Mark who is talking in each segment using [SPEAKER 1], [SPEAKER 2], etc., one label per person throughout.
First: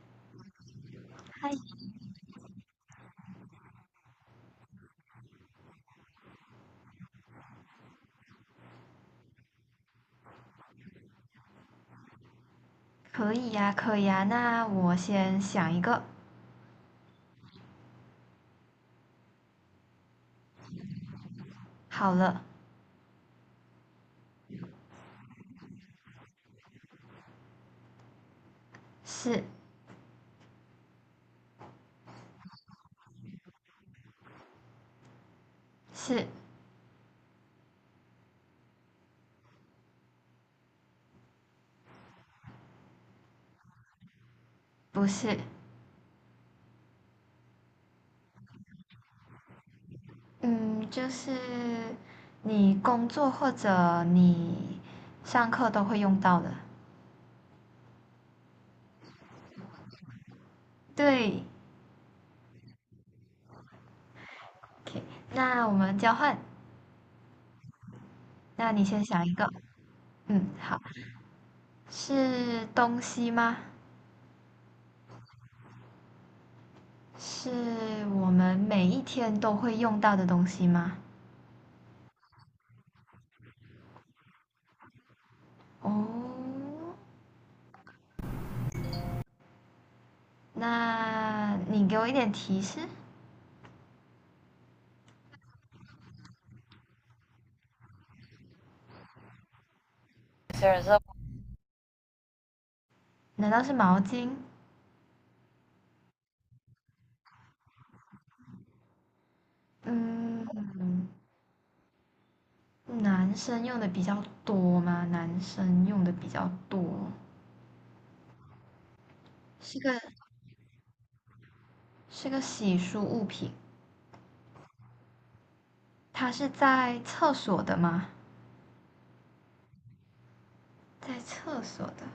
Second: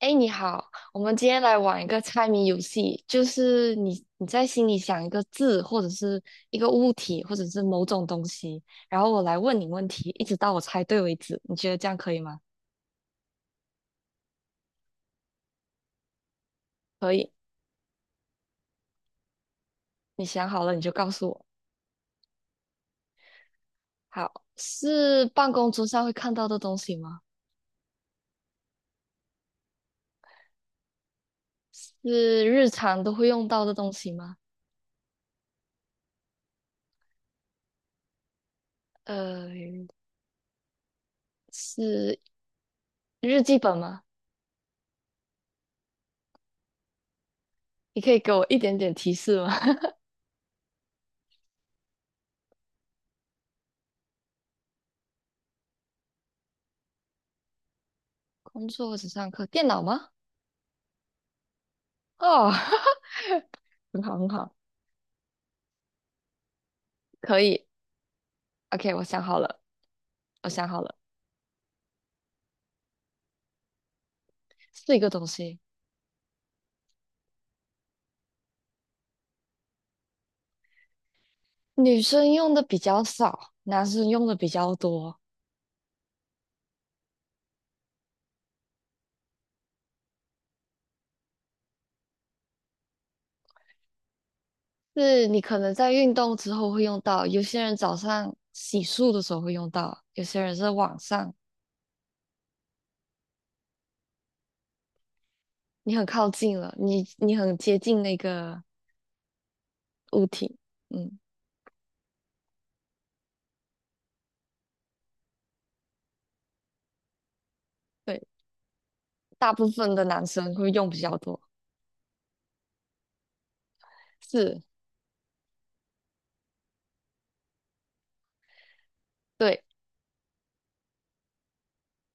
[SPEAKER 1] 哎，你好，我们今天
[SPEAKER 2] 嗨，
[SPEAKER 1] 来玩一个猜谜游戏，就是你在心里想一个字，或者是一个物体，或者是某种东西，然后我来问你问题，一直到我猜对为止。你觉得这样可以吗？
[SPEAKER 2] 可以呀，可以呀。那我先想一个。
[SPEAKER 1] 可以，你想好了你就告诉我。
[SPEAKER 2] 好了，
[SPEAKER 1] 好，是办公桌上会看到的东西吗？
[SPEAKER 2] 是，
[SPEAKER 1] 是日常都会用到的东西吗？
[SPEAKER 2] 是，
[SPEAKER 1] 呃，是日记本吗？
[SPEAKER 2] 不是？
[SPEAKER 1] 你可以给我一点点提示吗？
[SPEAKER 2] 嗯，就是你工作或者你上课都会用到的。
[SPEAKER 1] 工作或者上课，电脑吗？
[SPEAKER 2] 对
[SPEAKER 1] 哦，很好很好。
[SPEAKER 2] ，OK。那我们交换。
[SPEAKER 1] 可以
[SPEAKER 2] 那你
[SPEAKER 1] ，OK，我
[SPEAKER 2] 先
[SPEAKER 1] 想
[SPEAKER 2] 想一
[SPEAKER 1] 好
[SPEAKER 2] 个。
[SPEAKER 1] 了，
[SPEAKER 2] 嗯，
[SPEAKER 1] 我想
[SPEAKER 2] 好。
[SPEAKER 1] 好了，
[SPEAKER 2] 是东西吗？
[SPEAKER 1] 四个东西，
[SPEAKER 2] 是我们每一天都会用到的东西吗？
[SPEAKER 1] 女生用的比较少，男生用的比较多。
[SPEAKER 2] 哦，那你给我一点提示。
[SPEAKER 1] 是你可能在运动之后会用到，有些人早上洗漱的时候会用到，有些人是晚上，
[SPEAKER 2] 难道是毛巾？
[SPEAKER 1] 你很靠近了，你很接近那个物体，
[SPEAKER 2] 嗯，
[SPEAKER 1] 嗯，
[SPEAKER 2] 男生用的比较多吗？男生用的比较多，
[SPEAKER 1] 对，大部
[SPEAKER 2] 是
[SPEAKER 1] 分
[SPEAKER 2] 个
[SPEAKER 1] 的男生会用比较多，
[SPEAKER 2] 是个洗漱物品。
[SPEAKER 1] 是，
[SPEAKER 2] 它是在厕所的吗？
[SPEAKER 1] 对。
[SPEAKER 2] 在厕所的，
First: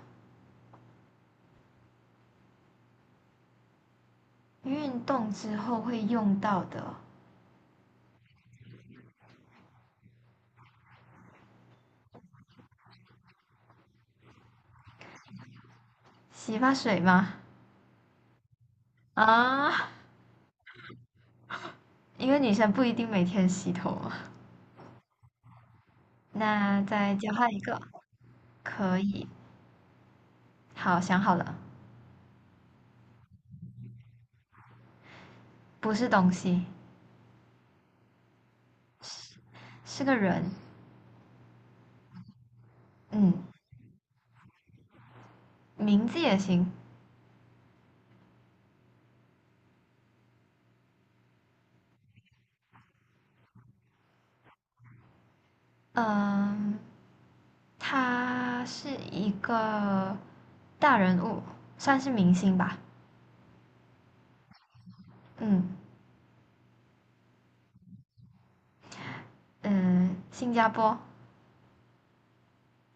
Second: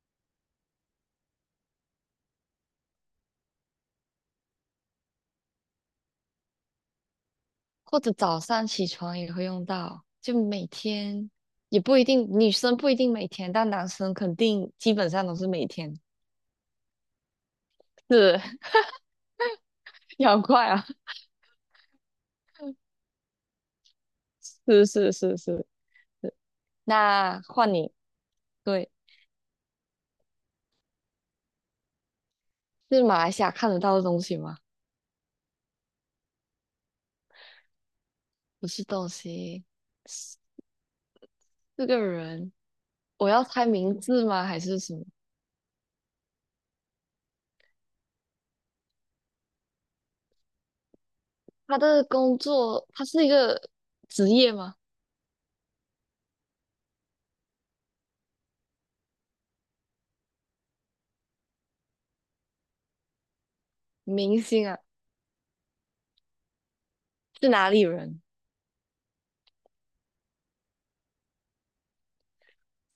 [SPEAKER 2] 运动之后会用到的
[SPEAKER 1] 或者早上起床也会用到，就每天也不一定，女生不一定每天，但男生肯定基本上都是每天。
[SPEAKER 2] 洗发水吗？
[SPEAKER 1] 是，
[SPEAKER 2] 啊，
[SPEAKER 1] 你好快啊！
[SPEAKER 2] 因为女生不一定每天洗头嘛。
[SPEAKER 1] 是是是是是。
[SPEAKER 2] 那再交
[SPEAKER 1] 那
[SPEAKER 2] 换一
[SPEAKER 1] 换
[SPEAKER 2] 个，
[SPEAKER 1] 你，对，
[SPEAKER 2] 可以。好，想好了，
[SPEAKER 1] 是马来西亚看得到的东西吗？
[SPEAKER 2] 不是东西，
[SPEAKER 1] 不是东西，
[SPEAKER 2] 是个人。
[SPEAKER 1] 是个人。我
[SPEAKER 2] 嗯，
[SPEAKER 1] 要猜名字吗？还是什么？
[SPEAKER 2] 名字也行。
[SPEAKER 1] 他的工作，他是一个职业吗？
[SPEAKER 2] 嗯，他是一个大人物，算是明星吧。
[SPEAKER 1] 明星啊，
[SPEAKER 2] 嗯，
[SPEAKER 1] 是哪里人？
[SPEAKER 2] 嗯，新加坡，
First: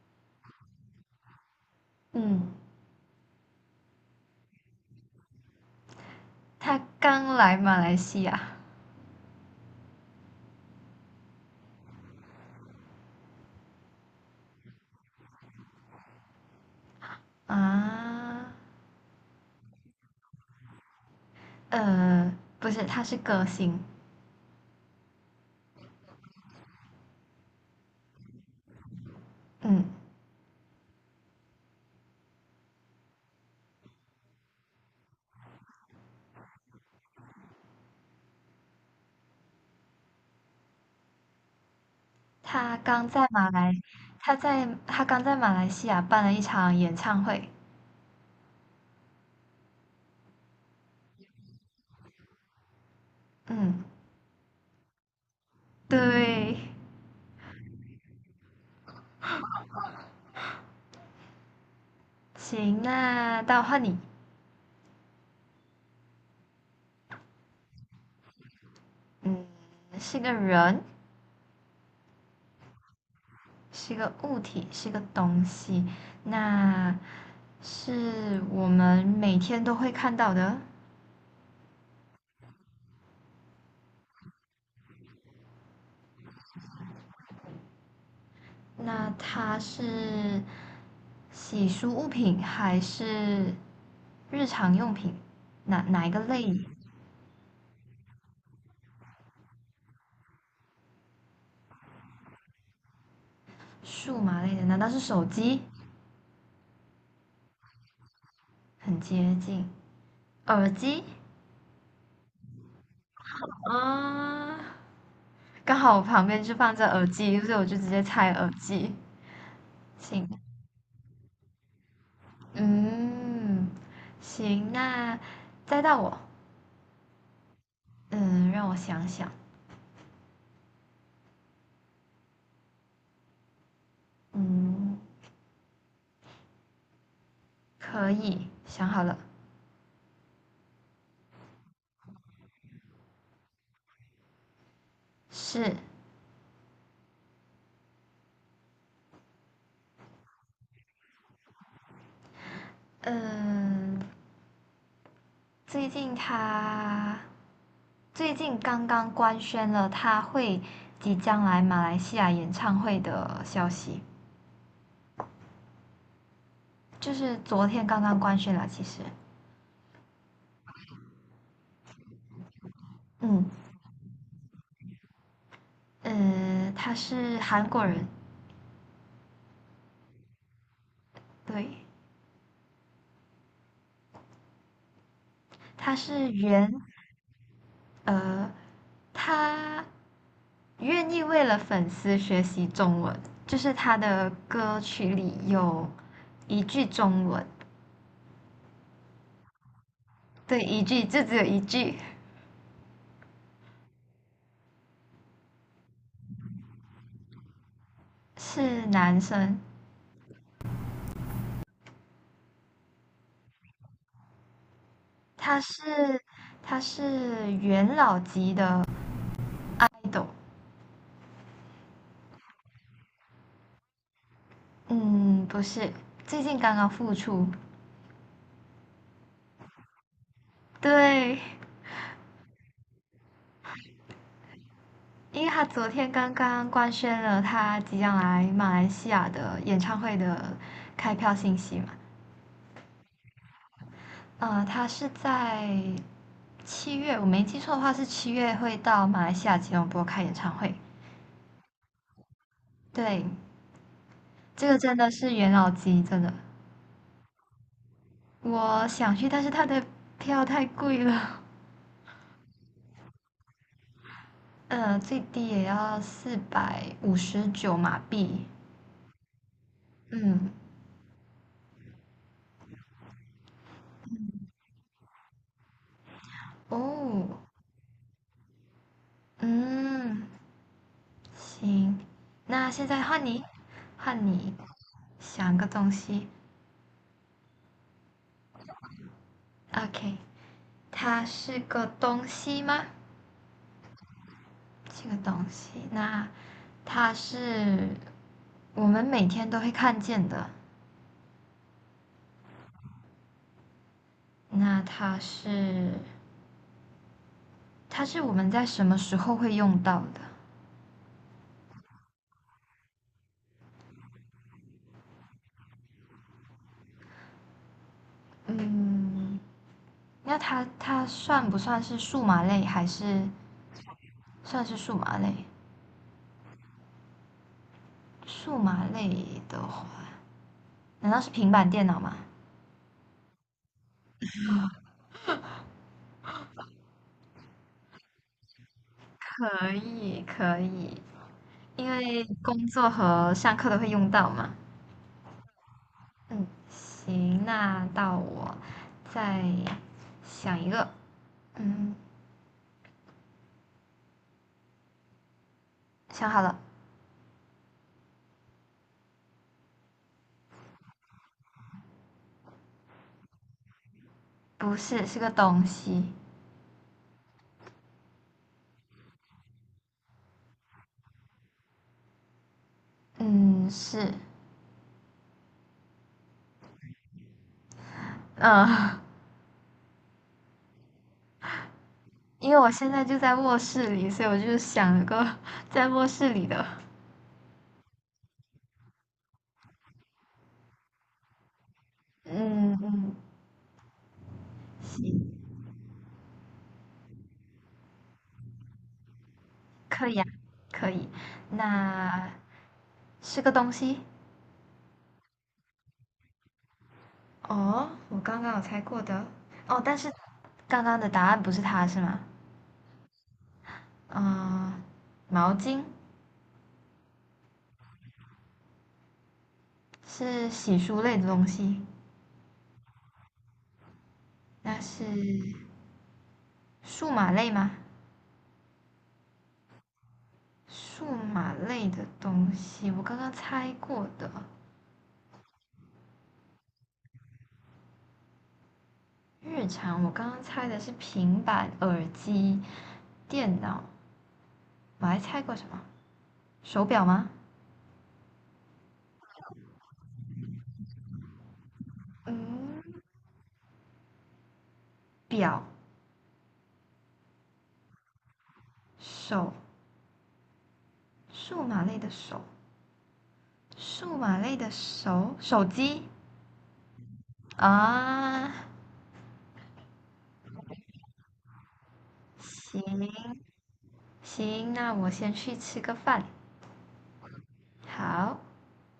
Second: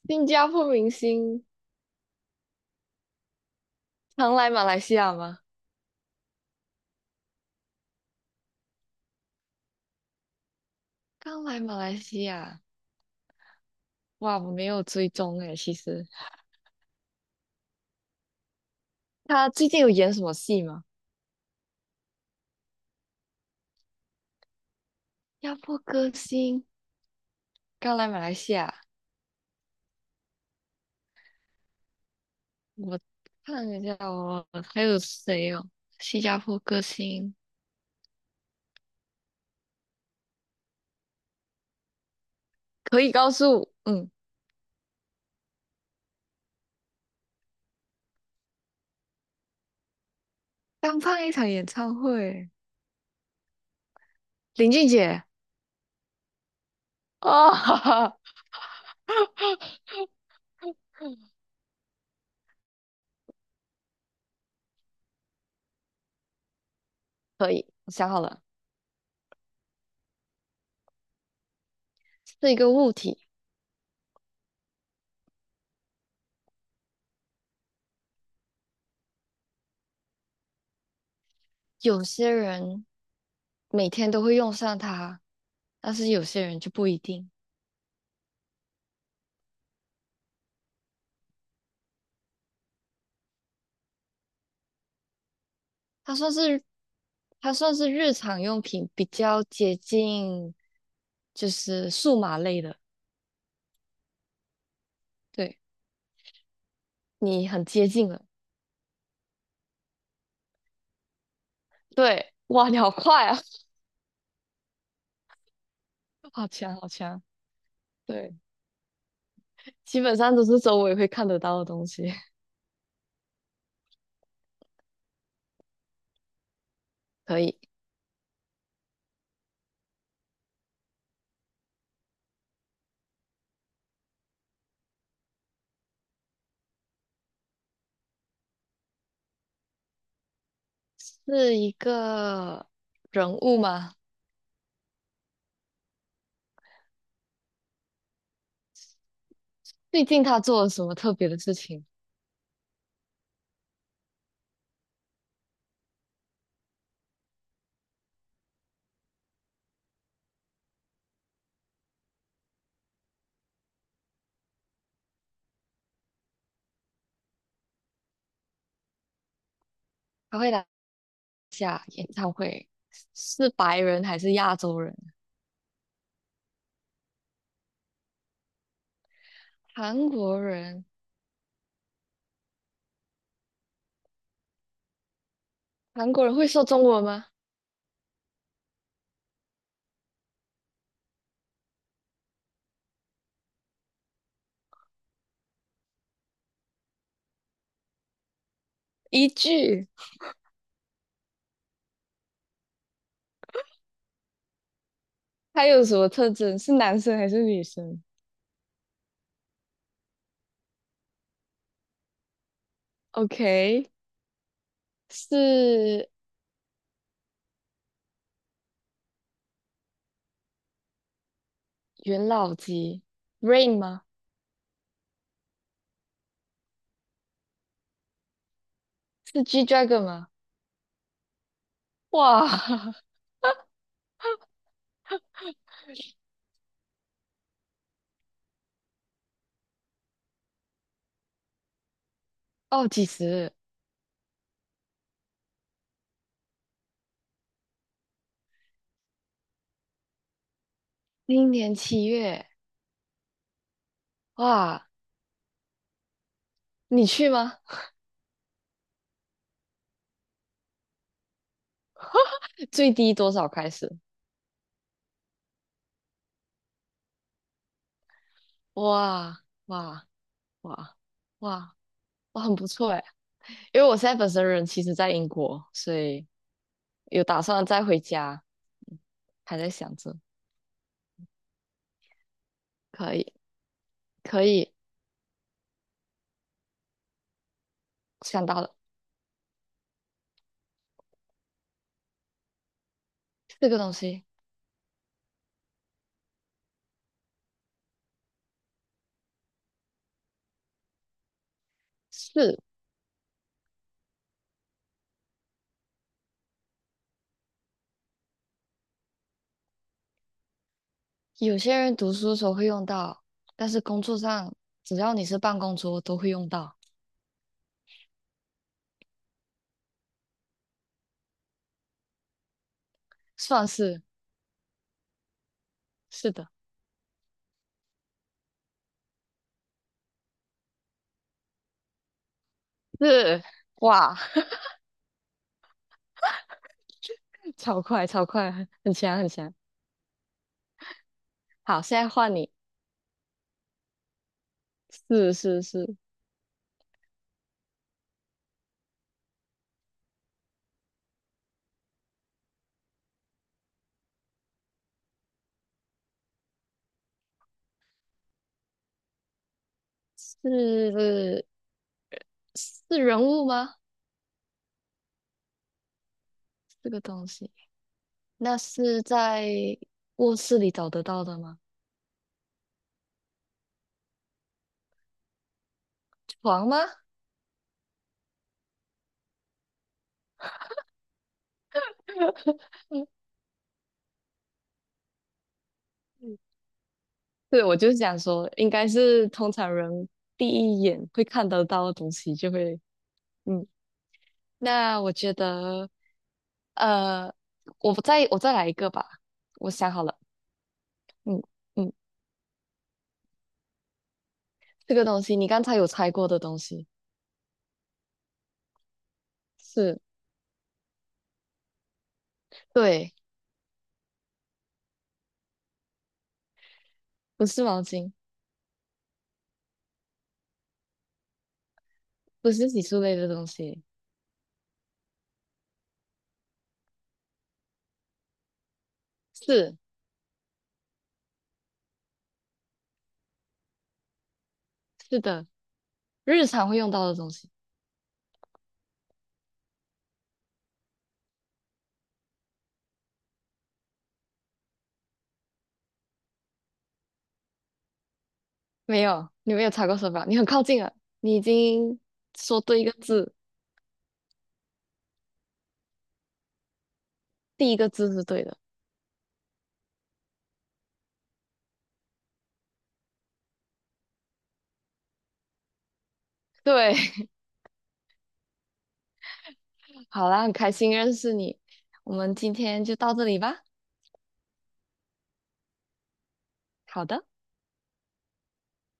[SPEAKER 1] 新加坡明星
[SPEAKER 2] 嗯，
[SPEAKER 1] 常来马来西亚吗？
[SPEAKER 2] 他刚来马来西亚。
[SPEAKER 1] 刚来马来西亚，哇，我没有追踪诶，其实
[SPEAKER 2] 啊，
[SPEAKER 1] 他最近有演什么戏吗？
[SPEAKER 2] 呃，不是，他是歌星。
[SPEAKER 1] 压迫歌星刚来马来西亚，
[SPEAKER 2] 嗯，
[SPEAKER 1] 我看一下哦，还有谁哦？新加坡歌星
[SPEAKER 2] 他
[SPEAKER 1] 可
[SPEAKER 2] 刚
[SPEAKER 1] 以
[SPEAKER 2] 在
[SPEAKER 1] 告
[SPEAKER 2] 马
[SPEAKER 1] 诉，
[SPEAKER 2] 来，
[SPEAKER 1] 嗯，
[SPEAKER 2] 他刚在马来西亚办了一场演唱会。
[SPEAKER 1] 刚办一场演唱会，
[SPEAKER 2] 嗯，
[SPEAKER 1] 林俊杰
[SPEAKER 2] 对，
[SPEAKER 1] 哦，哈哈，
[SPEAKER 2] 行，那到换你。
[SPEAKER 1] 可以，我想好了，
[SPEAKER 2] 嗯，是个人，
[SPEAKER 1] 是一个物体，
[SPEAKER 2] 是个物体，是个东西，那是我们每天都会看到的。
[SPEAKER 1] 有些人每天都会用上它，但是有些人就不一定。
[SPEAKER 2] 那它是洗漱物品还是日常用品？哪一
[SPEAKER 1] 他
[SPEAKER 2] 个
[SPEAKER 1] 算
[SPEAKER 2] 类？
[SPEAKER 1] 是它算是日常用品，比较接近，就是数码类的。
[SPEAKER 2] 数码类的？难道是手
[SPEAKER 1] 对，
[SPEAKER 2] 机？
[SPEAKER 1] 你很接近了。
[SPEAKER 2] 很接近。耳机
[SPEAKER 1] 对，哇，你好快啊，
[SPEAKER 2] 啊，刚好我旁 边
[SPEAKER 1] 好
[SPEAKER 2] 就放
[SPEAKER 1] 强，
[SPEAKER 2] 着
[SPEAKER 1] 好
[SPEAKER 2] 耳
[SPEAKER 1] 强。
[SPEAKER 2] 机，所以我就直接猜
[SPEAKER 1] 对，
[SPEAKER 2] 耳机。
[SPEAKER 1] 基本
[SPEAKER 2] 行，
[SPEAKER 1] 上都是周围会看得到的东西。
[SPEAKER 2] 嗯，行，那再到我。
[SPEAKER 1] 可以，
[SPEAKER 2] 嗯，让我想想，嗯，可以，想好了，
[SPEAKER 1] 是一个人物吗？
[SPEAKER 2] 是。
[SPEAKER 1] 最近他做了什么特别的事情？
[SPEAKER 2] 嗯，最近他最近刚刚官宣了他会即将来马来西亚演唱会的消息，就是昨天刚刚官宣了，其实。
[SPEAKER 1] 他会来下演唱会，
[SPEAKER 2] 嗯，
[SPEAKER 1] 是白人还是亚洲人？
[SPEAKER 2] 他是韩国人。
[SPEAKER 1] 韩国人？
[SPEAKER 2] 对，他
[SPEAKER 1] 韩国
[SPEAKER 2] 是
[SPEAKER 1] 人会说
[SPEAKER 2] 原
[SPEAKER 1] 中文吗？
[SPEAKER 2] 呃，他愿意为了粉丝学习中文，就是他的歌曲里有一句中文。
[SPEAKER 1] 一句。
[SPEAKER 2] 对，一句，就只有一句，
[SPEAKER 1] 它有什么特征？是男生还是女生
[SPEAKER 2] 是男生。
[SPEAKER 1] ？OK，
[SPEAKER 2] 他是
[SPEAKER 1] 是
[SPEAKER 2] 他是元老级的 idol。
[SPEAKER 1] 元老级 Rain 吗？
[SPEAKER 2] 嗯，不是，最近刚刚复出。
[SPEAKER 1] 是 G Dragon 吗？
[SPEAKER 2] 对，
[SPEAKER 1] 哇，
[SPEAKER 2] 因为他昨天刚刚官宣了他即将来马来西亚的演唱会的开票信息嘛。
[SPEAKER 1] 哦，几时？
[SPEAKER 2] 他是在七月，我没记错的话是七月会到马来西亚吉隆坡开演唱会。
[SPEAKER 1] 今年7月。
[SPEAKER 2] 对，这个
[SPEAKER 1] 哇，
[SPEAKER 2] 真的是元老级，真的。
[SPEAKER 1] 你去吗？
[SPEAKER 2] 我想去，但是他的票太贵了。
[SPEAKER 1] 最低多少开始？
[SPEAKER 2] 最低也要459马币。
[SPEAKER 1] 哇哇
[SPEAKER 2] 嗯，
[SPEAKER 1] 哇哇，哇，很不错哎。因为我现在本身人其实在英国，所以有
[SPEAKER 2] 哦，
[SPEAKER 1] 打算再回家，还在想着，
[SPEAKER 2] 嗯，行，那现在
[SPEAKER 1] 可
[SPEAKER 2] 换
[SPEAKER 1] 以
[SPEAKER 2] 你，换
[SPEAKER 1] 可
[SPEAKER 2] 你
[SPEAKER 1] 以
[SPEAKER 2] 想个东西。
[SPEAKER 1] 想到了，
[SPEAKER 2] OK，它是个东西吗？
[SPEAKER 1] 四个东西
[SPEAKER 2] 这个东西，那它是我们每天都会看见的，
[SPEAKER 1] 是。
[SPEAKER 2] 那它是我们在什么时候会用到的？
[SPEAKER 1] 有些人读书的时候会用到，但是工作上只要你是办公桌都会用到，
[SPEAKER 2] 嗯，那它算不算是数码类，还是
[SPEAKER 1] 算是
[SPEAKER 2] 算是数码类？
[SPEAKER 1] 是的，
[SPEAKER 2] 数码类的话，难道是平板电脑吗？
[SPEAKER 1] 是哇，超快超快，很强很强。
[SPEAKER 2] 可以，可以，
[SPEAKER 1] 好，
[SPEAKER 2] 因
[SPEAKER 1] 现在
[SPEAKER 2] 为
[SPEAKER 1] 换你，
[SPEAKER 2] 工作和上课都会用到嘛。
[SPEAKER 1] 是是是
[SPEAKER 2] 嗯，行，那到我再想一个。嗯，想好了，
[SPEAKER 1] 是是人物吗？
[SPEAKER 2] 不是，是个东西。
[SPEAKER 1] 这个东西，那是在卧室里找得到的吗？
[SPEAKER 2] 嗯，是，
[SPEAKER 1] 床吗？
[SPEAKER 2] 嗯、因为 我现在就在卧室里，所以我就想了个 在卧室里的。
[SPEAKER 1] 对，我就想说，应该是通常人第一眼会看得到的东西，就
[SPEAKER 2] 嗯
[SPEAKER 1] 会
[SPEAKER 2] 嗯，
[SPEAKER 1] 嗯那我
[SPEAKER 2] 行，
[SPEAKER 1] 觉得，呃，我再来一个吧。我想好
[SPEAKER 2] 可
[SPEAKER 1] 了，
[SPEAKER 2] 以啊，可以。
[SPEAKER 1] 嗯嗯，
[SPEAKER 2] 那是个东西。
[SPEAKER 1] 这个东西你刚才有猜过的东西
[SPEAKER 2] 哦，我刚刚有猜过的。哦，但
[SPEAKER 1] 是，
[SPEAKER 2] 是刚刚的答案不是它是吗？
[SPEAKER 1] 对，
[SPEAKER 2] 嗯、毛巾。
[SPEAKER 1] 不是毛巾，
[SPEAKER 2] 是洗漱类的东西，
[SPEAKER 1] 不是洗漱类的东西，
[SPEAKER 2] 那是数码类吗？
[SPEAKER 1] 是
[SPEAKER 2] 数码类的东西，我刚刚猜过的。
[SPEAKER 1] 是的，日常会用到的东西。
[SPEAKER 2] 日常我刚刚猜的是平板、耳机、电脑，我还猜过什么？手表吗？
[SPEAKER 1] 没有，你没有猜过手表，你很靠近了，你已经说对
[SPEAKER 2] 嗯，
[SPEAKER 1] 一个字，
[SPEAKER 2] 表、
[SPEAKER 1] 第一个字是对的。
[SPEAKER 2] 手，数码类的手，数码类的手，手机
[SPEAKER 1] 对，
[SPEAKER 2] 啊。
[SPEAKER 1] 好啦，很开心认识你，我们今天就到这
[SPEAKER 2] 行，
[SPEAKER 1] 里吧。
[SPEAKER 2] 行，那我先去吃个饭。
[SPEAKER 1] 好的。
[SPEAKER 2] 好。